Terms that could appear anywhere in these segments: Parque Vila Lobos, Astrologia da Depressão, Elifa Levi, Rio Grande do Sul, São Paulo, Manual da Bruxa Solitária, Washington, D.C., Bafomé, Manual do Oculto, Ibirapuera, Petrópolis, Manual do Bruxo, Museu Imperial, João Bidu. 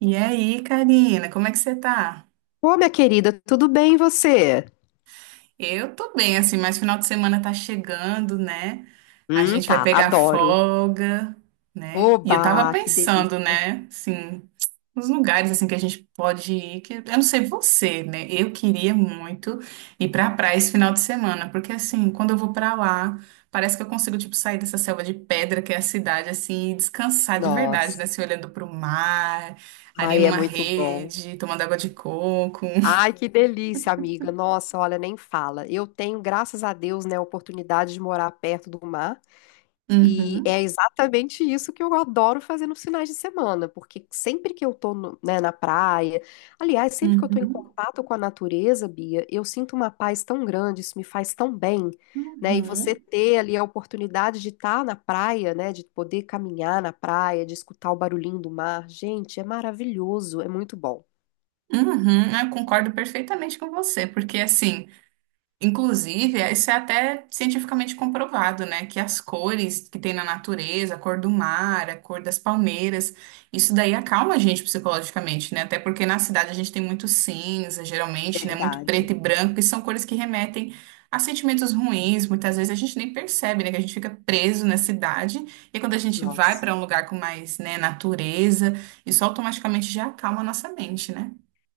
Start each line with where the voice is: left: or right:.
right: E aí, Karina, como é que você tá?
left: Ô, minha querida, tudo bem e você?
right: Eu tô bem, assim, mas final de semana tá chegando, né? A gente vai
left: Tá,
right: pegar
left: adoro.
right: folga, né? E eu tava
left: Oba, que
right: pensando,
left: delícia.
right: né, assim, nos lugares, assim, que a gente pode ir, que eu não sei você, né? Eu queria muito ir pra praia esse final de semana, porque, assim, quando eu vou pra lá, parece que eu consigo, tipo, sair dessa selva de pedra que é a cidade, assim, e descansar de verdade, né?
left: Nossa,
right: Se olhando pro mar, ali
left: ai, é
right: numa
left: muito bom.
right: rede, tomando água de coco.
left: Ai, que delícia, amiga. Nossa, olha, nem fala. Eu tenho, graças a Deus, né, a oportunidade de morar perto do mar. E
right: Uhum,
left: é exatamente isso que eu adoro fazer nos finais de semana, porque sempre que eu tô né, na praia, aliás, sempre que eu tô em
right: uhum,
left: contato com a natureza, Bia, eu sinto uma paz tão grande, isso me faz tão bem, né? E você
right: uhum,
left: ter ali a oportunidade de estar na praia, né, de poder caminhar na praia, de escutar o barulhinho do mar, gente, é maravilhoso, é muito bom.
right: uhum. Eu concordo perfeitamente com você, porque assim. Inclusive, isso é até cientificamente comprovado, né? Que as cores que tem na natureza, a cor do mar, a cor das palmeiras, isso daí acalma a gente psicologicamente, né? Até porque na cidade a gente tem muito cinza, geralmente, né? Muito preto
left: Verdade.
right: e branco, e são cores que remetem a sentimentos ruins. Muitas vezes a gente nem percebe, né? Que a gente fica preso na cidade, e quando a gente vai
left: Nossa.
right: para um lugar com mais, né, natureza, isso automaticamente já acalma a nossa mente, né?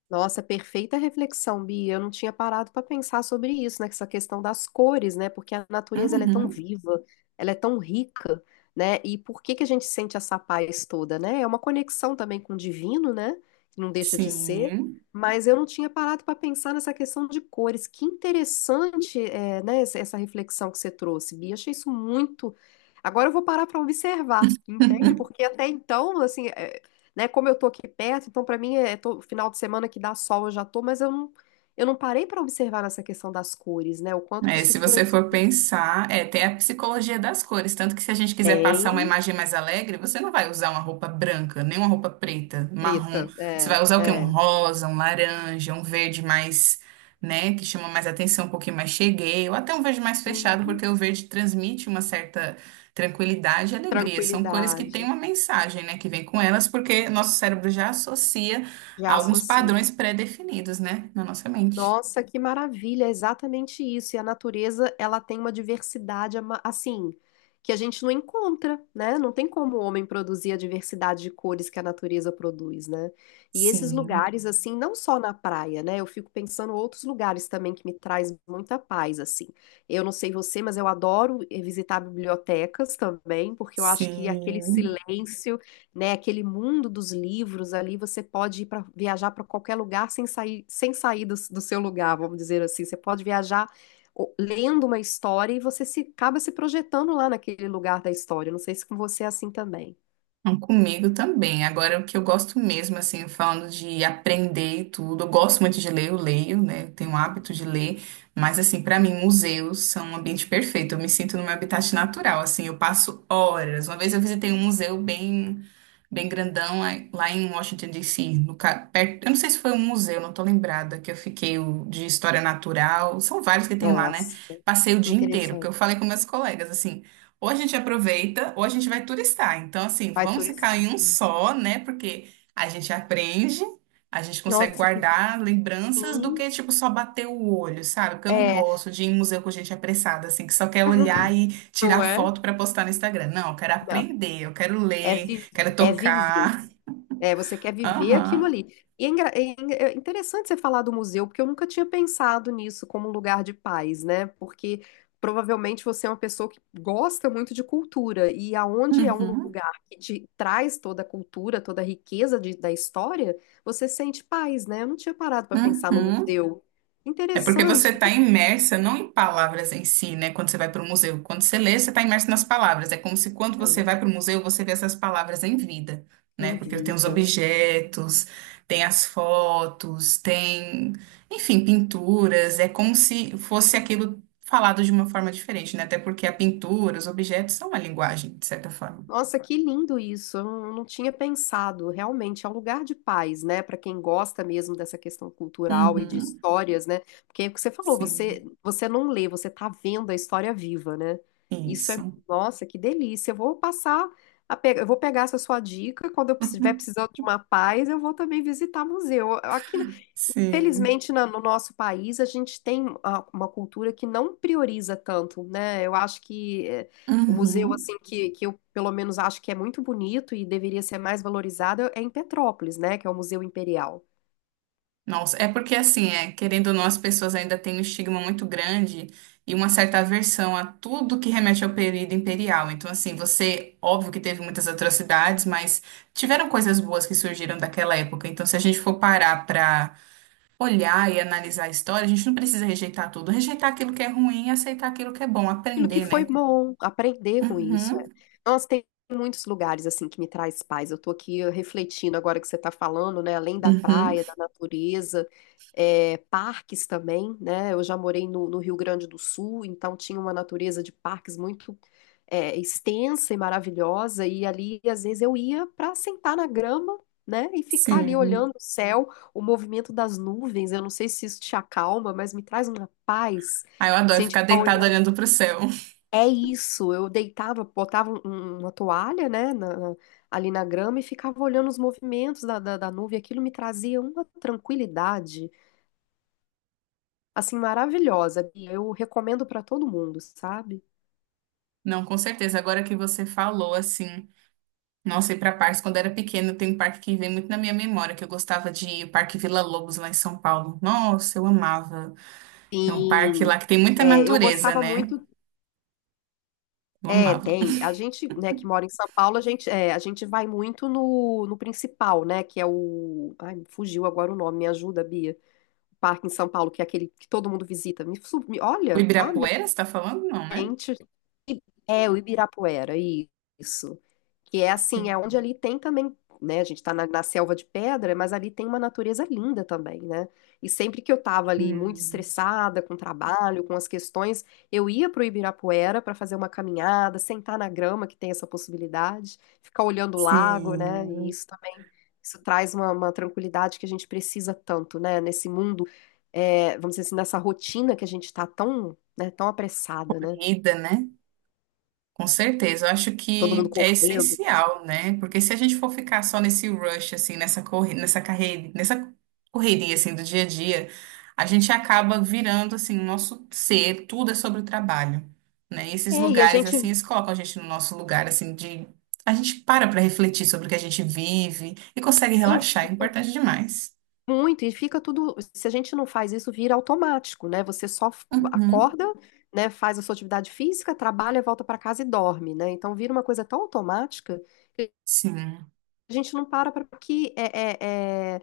left: Nossa, perfeita reflexão, Bia. Eu não tinha parado para pensar sobre isso, né? Essa questão das cores, né? Porque a natureza ela é tão
right: Uhum,
left: viva, ela é tão rica, né? E por que que a gente sente essa paz toda, né? É uma conexão também com o divino, né? Que não deixa de ser.
right: sim.
left: Mas eu não tinha parado para pensar nessa questão de cores. Que interessante, é, né? Essa reflexão que você trouxe, Bia. Achei isso muito. Agora eu vou parar para observar, entende? Porque até então, assim, né? Como eu tô aqui perto, então para mim é final de semana que dá sol, eu já tô, mas eu não parei para observar nessa questão das cores, né? O quanto que
right: É,
left: isso
right: se você
left: influencia.
right: for pensar, é, tem a psicologia das cores, tanto que se a gente quiser
left: Tem
right: passar uma imagem mais alegre, você não vai usar uma roupa branca, nem uma roupa preta, marrom.
left: preta,
right: Você vai
left: é,
right: usar o quê? Um
left: é.
right: rosa, um laranja, um verde mais, né, que chama mais atenção, um pouquinho mais cheguei, ou até um verde mais fechado,
left: Sim,
right: porque o verde transmite uma certa tranquilidade e alegria. São cores que
left: tranquilidade.
right: têm uma mensagem, né, que vem com elas, porque nosso cérebro já associa a
left: Já
right: alguns padrões
left: associo.
right: pré-definidos, né, na nossa mente.
left: Nossa, que maravilha, é exatamente isso. E a natureza, ela tem uma assim, que a gente não encontra, né? Não tem como o homem produzir a diversidade de cores que a natureza produz, né? E esses
right: Sim,
left: lugares assim, não só na praia, né? Eu fico pensando em outros lugares também que me traz muita paz, assim. Eu não sei você, mas eu adoro visitar bibliotecas também, porque eu acho que aquele
right: sim.
left: silêncio né? Aquele mundo dos livros ali, você pode ir para viajar para qualquer lugar sem sair, sem sair do seu lugar, vamos dizer assim. Você pode viajar lendo uma história e você se acaba se projetando lá naquele lugar da história. Não sei se com você é assim também.
right: Não, comigo também. Agora, o que eu gosto mesmo, assim, falando de aprender e tudo, eu gosto muito de ler, eu leio, né? Eu tenho o hábito de ler, mas, assim, pra mim, museus são um ambiente perfeito. Eu me sinto no meu habitat natural, assim, eu passo horas. Uma vez eu visitei um museu bem, bem grandão lá em Washington, D.C., no, perto, eu não sei se foi um museu, não tô lembrada, que eu fiquei o de história natural, são vários que tem lá, né?
left: Nossa, que
right: Passei o dia inteiro, porque eu
left: interessante.
right: falei com meus colegas, assim. Ou a gente aproveita, ou a gente vai turistar. Então, assim,
left: Vai
right: vamos ficar
left: turistar.
right: em um só, né? Porque a gente aprende, a gente consegue
left: Nossa, que
right: guardar lembranças do
left: sim.
right: que, tipo, só bater o olho, sabe? Porque eu não
left: É,
right: gosto de ir em museu com gente apressada, assim, que só quer olhar e tirar
left: não é?
right: foto pra postar no Instagram. Não, eu quero
left: Não,
right: aprender, eu quero
left: é,
right: ler,
left: vi-
right: quero
left: é viver.
right: tocar.
left: É, você quer viver aquilo
right: Aham.
left: ali. E é interessante você falar do museu, porque eu nunca tinha pensado nisso como um lugar de paz, né? Porque provavelmente você é uma pessoa que gosta muito de cultura, e aonde é um
right: Uhum.
left: lugar que te traz toda a cultura, toda a da história, você sente paz, né? Eu não tinha parado para pensar no
right: Uhum.
left: museu.
right: É porque
left: Interessante.
right: você está imersa não em palavras em si, né? Quando você vai para o museu. Quando você lê, você está imersa nas palavras. É como se quando você
left: É.
right: vai para o museu, você vê essas palavras em vida, né?
left: Em
right: Porque tem os
left: vida.
right: objetos, tem as fotos, tem, enfim, pinturas. É como se fosse aquilo falado de uma forma diferente, né? Até porque a pintura, os objetos são uma linguagem, de certa forma.
left: Nossa, que lindo isso. Eu não tinha pensado. Realmente é um lugar de paz, né? Para quem gosta mesmo dessa questão cultural e de
right: Uhum,
left: histórias, né? Porque é o que você falou,
right: sim,
left: você não lê, você tá vendo a história viva, né? Isso é,
right: isso.
left: nossa, que delícia. Eu vou eu vou pegar essa sua dica. Quando eu estiver precisando de uma paz, eu vou também visitar museu. Aqui
right: Sim.
left: felizmente, no nosso país, a gente tem uma cultura que não prioriza tanto, né? Eu acho que é, o museu,
right: Uhum.
left: assim, que eu pelo menos acho que é muito bonito e deveria ser mais valorizado é em Petrópolis, né? Que é o Museu Imperial.
right: Nossa, é porque assim, é, querendo ou não, as pessoas ainda têm um estigma muito grande e uma certa aversão a tudo que remete ao período imperial. Então, assim, você, óbvio que teve muitas atrocidades, mas tiveram coisas boas que surgiram daquela época. Então, se a gente for parar pra olhar e analisar a história, a gente não precisa rejeitar tudo, rejeitar aquilo que é ruim e aceitar aquilo que é bom,
left: Aquilo que
right: aprender,
left: foi
right: né?
left: bom, aprender com isso. É.
right: Uhum,
left: Nossa, tem muitos lugares assim que me traz paz. Eu tô aqui refletindo agora que você está falando, né? Além da
right: uhum,
left: praia, da natureza, é, parques também, né? Eu já morei no Rio Grande do Sul, então tinha uma natureza de parques muito é, extensa e maravilhosa, e ali às vezes eu ia para sentar na grama. Né? E ficar ali
right: sim.
left: olhando o céu, o movimento das nuvens. Eu não sei se isso te acalma, mas me traz uma paz.
right: Ah, eu adoro
left: Se a gente
right: ficar
left: ficar
right: deitado
left: olhando
right: olhando pro céu.
left: é isso, eu deitava, botava uma toalha, né, ali na grama e ficava olhando os movimentos da nuvem. Aquilo me trazia uma tranquilidade, assim, maravilhosa. E eu recomendo para todo mundo, sabe?
right: Não, com certeza. Agora que você falou, assim, nossa, ir para parques, quando era pequeno, tem um parque que vem muito na minha memória, que eu gostava de ir, o Parque Vila Lobos, lá em São Paulo. Nossa, eu amava. É um parque
left: Sim,
right: lá que tem muita
left: é, eu
right: natureza,
left: gostava
right: né?
left: muito.
right: Eu
left: É,
right: amava.
left: tem. A gente, né, que mora em São Paulo, a gente, é, a gente vai muito no principal, né, que é o. Ai, me fugiu agora o nome, me ajuda, Bia. Parque em São Paulo, que é aquele que todo mundo visita.
right: O
left: Olha, amém.
right: Ibirapuera, você tá falando? Não, né?
left: É, o Ibirapuera, isso. Que é assim, é onde
right: Sim.
left: ali tem também, né? A gente tá na selva de pedra, mas ali tem uma natureza linda também, né? E sempre que eu tava ali muito
right: Hum.
left: estressada com o trabalho, com as questões, eu ia pro Ibirapuera para fazer uma caminhada, sentar na grama, que tem essa possibilidade, ficar olhando o lago, né? E
right: Sim.
left: isso também, isso traz uma tranquilidade que a gente precisa tanto, né? Nesse mundo, é, vamos dizer assim, nessa rotina que a gente tá tão, né, tão apressada, né?
right: Corrida, né? Com certeza, eu acho
left: Todo mundo
right: que é
left: correndo.
right: essencial, né? Porque se a gente for ficar só nesse rush, assim, nessa corre... nessa carreira, nessa correria, assim, do dia a dia, a gente acaba virando, assim, o nosso ser, tudo é sobre o trabalho, né? E esses
left: É, e a
right: lugares,
left: gente,
right: assim, eles colocam a gente no nosso lugar, assim, de... A gente para para refletir sobre o que a gente vive e consegue
left: sim,
right: relaxar, é
left: fica
right: importante demais.
left: muito, e fica tudo, se a gente não faz isso, vira automático, né? Você só
right: Uhum.
left: acorda, né, faz a sua atividade física, trabalha, volta para casa e dorme, né? Então vira uma coisa tão automática que
right: Sim,
left: a gente não para para que é, é, é,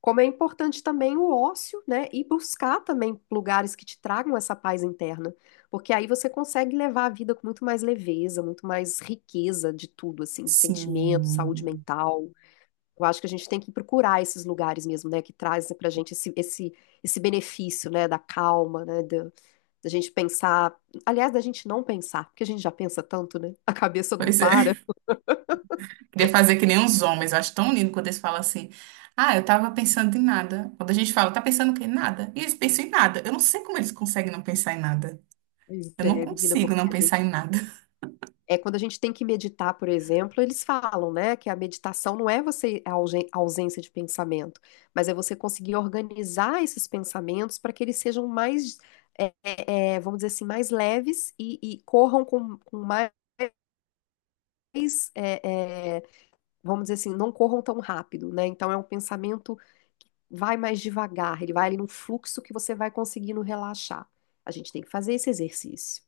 left: como é importante também o ócio, né? E buscar também lugares que te tragam essa paz interna, porque aí você consegue levar a vida com muito mais leveza, muito mais riqueza de tudo, assim, de sentimento, saúde
right: sim.
left: mental. Eu acho que a gente tem que procurar esses lugares mesmo, né, que trazem pra gente esse benefício, né, da calma, né, da, da gente pensar, aliás, da gente não pensar, porque a gente já pensa tanto, né, a cabeça não
right: Pois
left: para.
right: é. Queria fazer que nem uns homens. Eu acho tão lindo quando eles falam assim. Ah, eu tava pensando em nada. Quando a gente fala, tá pensando o quê? Em nada. E eles pensam em nada. Eu não sei como eles conseguem não pensar em nada.
left: Pois
right: Eu não
left: é, menina,
right: consigo
left: porque
right: não
left: a
right: pensar em
left: gente,
right: nada.
left: é quando a gente tem que meditar, por exemplo, eles falam, né, que a meditação não é você a ausência de pensamento, mas é você conseguir organizar esses pensamentos para que eles sejam mais, é, é, é, vamos dizer assim, mais leves e corram com mais é, é, vamos dizer assim, não corram tão rápido, né? Então é um pensamento que vai mais devagar, ele vai ali num fluxo que você vai conseguindo relaxar. A gente tem que fazer esse exercício.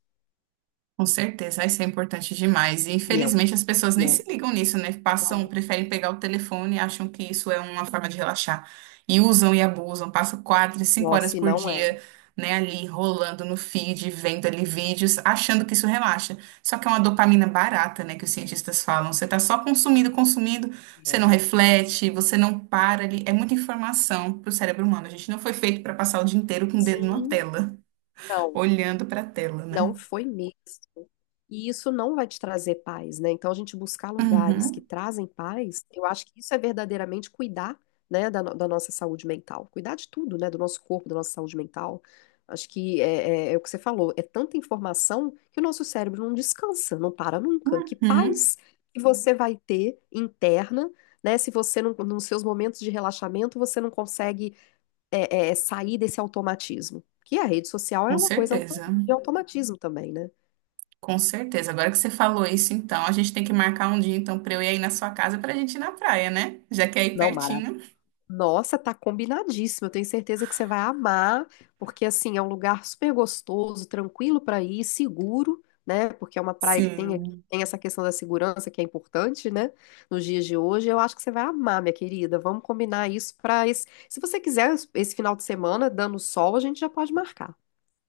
right: Com certeza, isso é importante demais. E
left: E é um.
right: infelizmente as pessoas
left: e
right: nem se
left: é-
right: ligam nisso, né? Passam,
left: nossa,
right: preferem pegar o telefone, acham que isso é uma forma de relaxar. E usam e abusam, passam quatro, cinco horas
left: nossa, e
right: por
left: não é.
right: dia, né, ali rolando no feed, vendo ali vídeos, achando que isso relaxa. Só que é uma dopamina barata, né, que os cientistas falam. Você tá só consumindo, consumindo, você não
left: É.
right: reflete, você não para ali. É muita informação pro cérebro humano. A gente não foi feito para passar o dia inteiro com o dedo na
left: Sim,
right: tela,
left: não.
right: olhando pra tela,
left: Não
right: né?
left: foi mesmo. E isso não vai te trazer paz, né? Então, a gente buscar lugares que
right: Uhum.
left: trazem paz, eu acho que isso é verdadeiramente cuidar, né, da, no- da nossa saúde mental. Cuidar de tudo, né? Do nosso corpo, da nossa saúde mental. Acho que é o que você falou, é tanta informação que o nosso cérebro não descansa, não para nunca. Que
right: Uhum,
left: paz que você vai ter interna, né? Se você, não, nos seus momentos de relaxamento, você não consegue é, é, é sair desse automatismo. Que a rede social
right: com
left: é uma coisa
right: certeza,
left: de automatismo também, né?
right: com certeza. Agora que você falou isso, então, a gente tem que marcar um dia, então, pra eu ir aí na sua casa pra gente ir na praia, né? Já que é aí
left: Não, Mara.
right: pertinho.
left: Nossa, tá combinadíssimo. Eu tenho certeza que você vai amar, porque assim é um lugar super gostoso, tranquilo para ir, seguro, né? Porque é uma praia que tem aqui,
right: Sim.
left: tem essa questão da segurança que é importante, né? Nos dias de hoje, eu acho que você vai amar, minha querida. Vamos combinar isso para esse. Se você quiser esse final de semana, dando sol, a gente já pode marcar.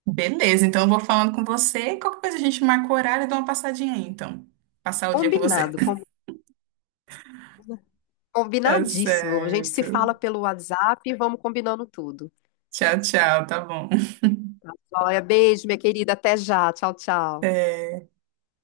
right: Beleza, então eu vou falando com você. Qualquer coisa a gente marca o horário e dá uma passadinha aí, então. Passar o dia com você.
left: Combinado, combinado.
right: Tá
left: Combinadíssimo. A gente
right: certo.
left: se fala pelo WhatsApp e vamos combinando tudo.
right: Tchau, tchau, tá bom.
left: Olha, beijo, minha querida. Até já. Tchau, tchau.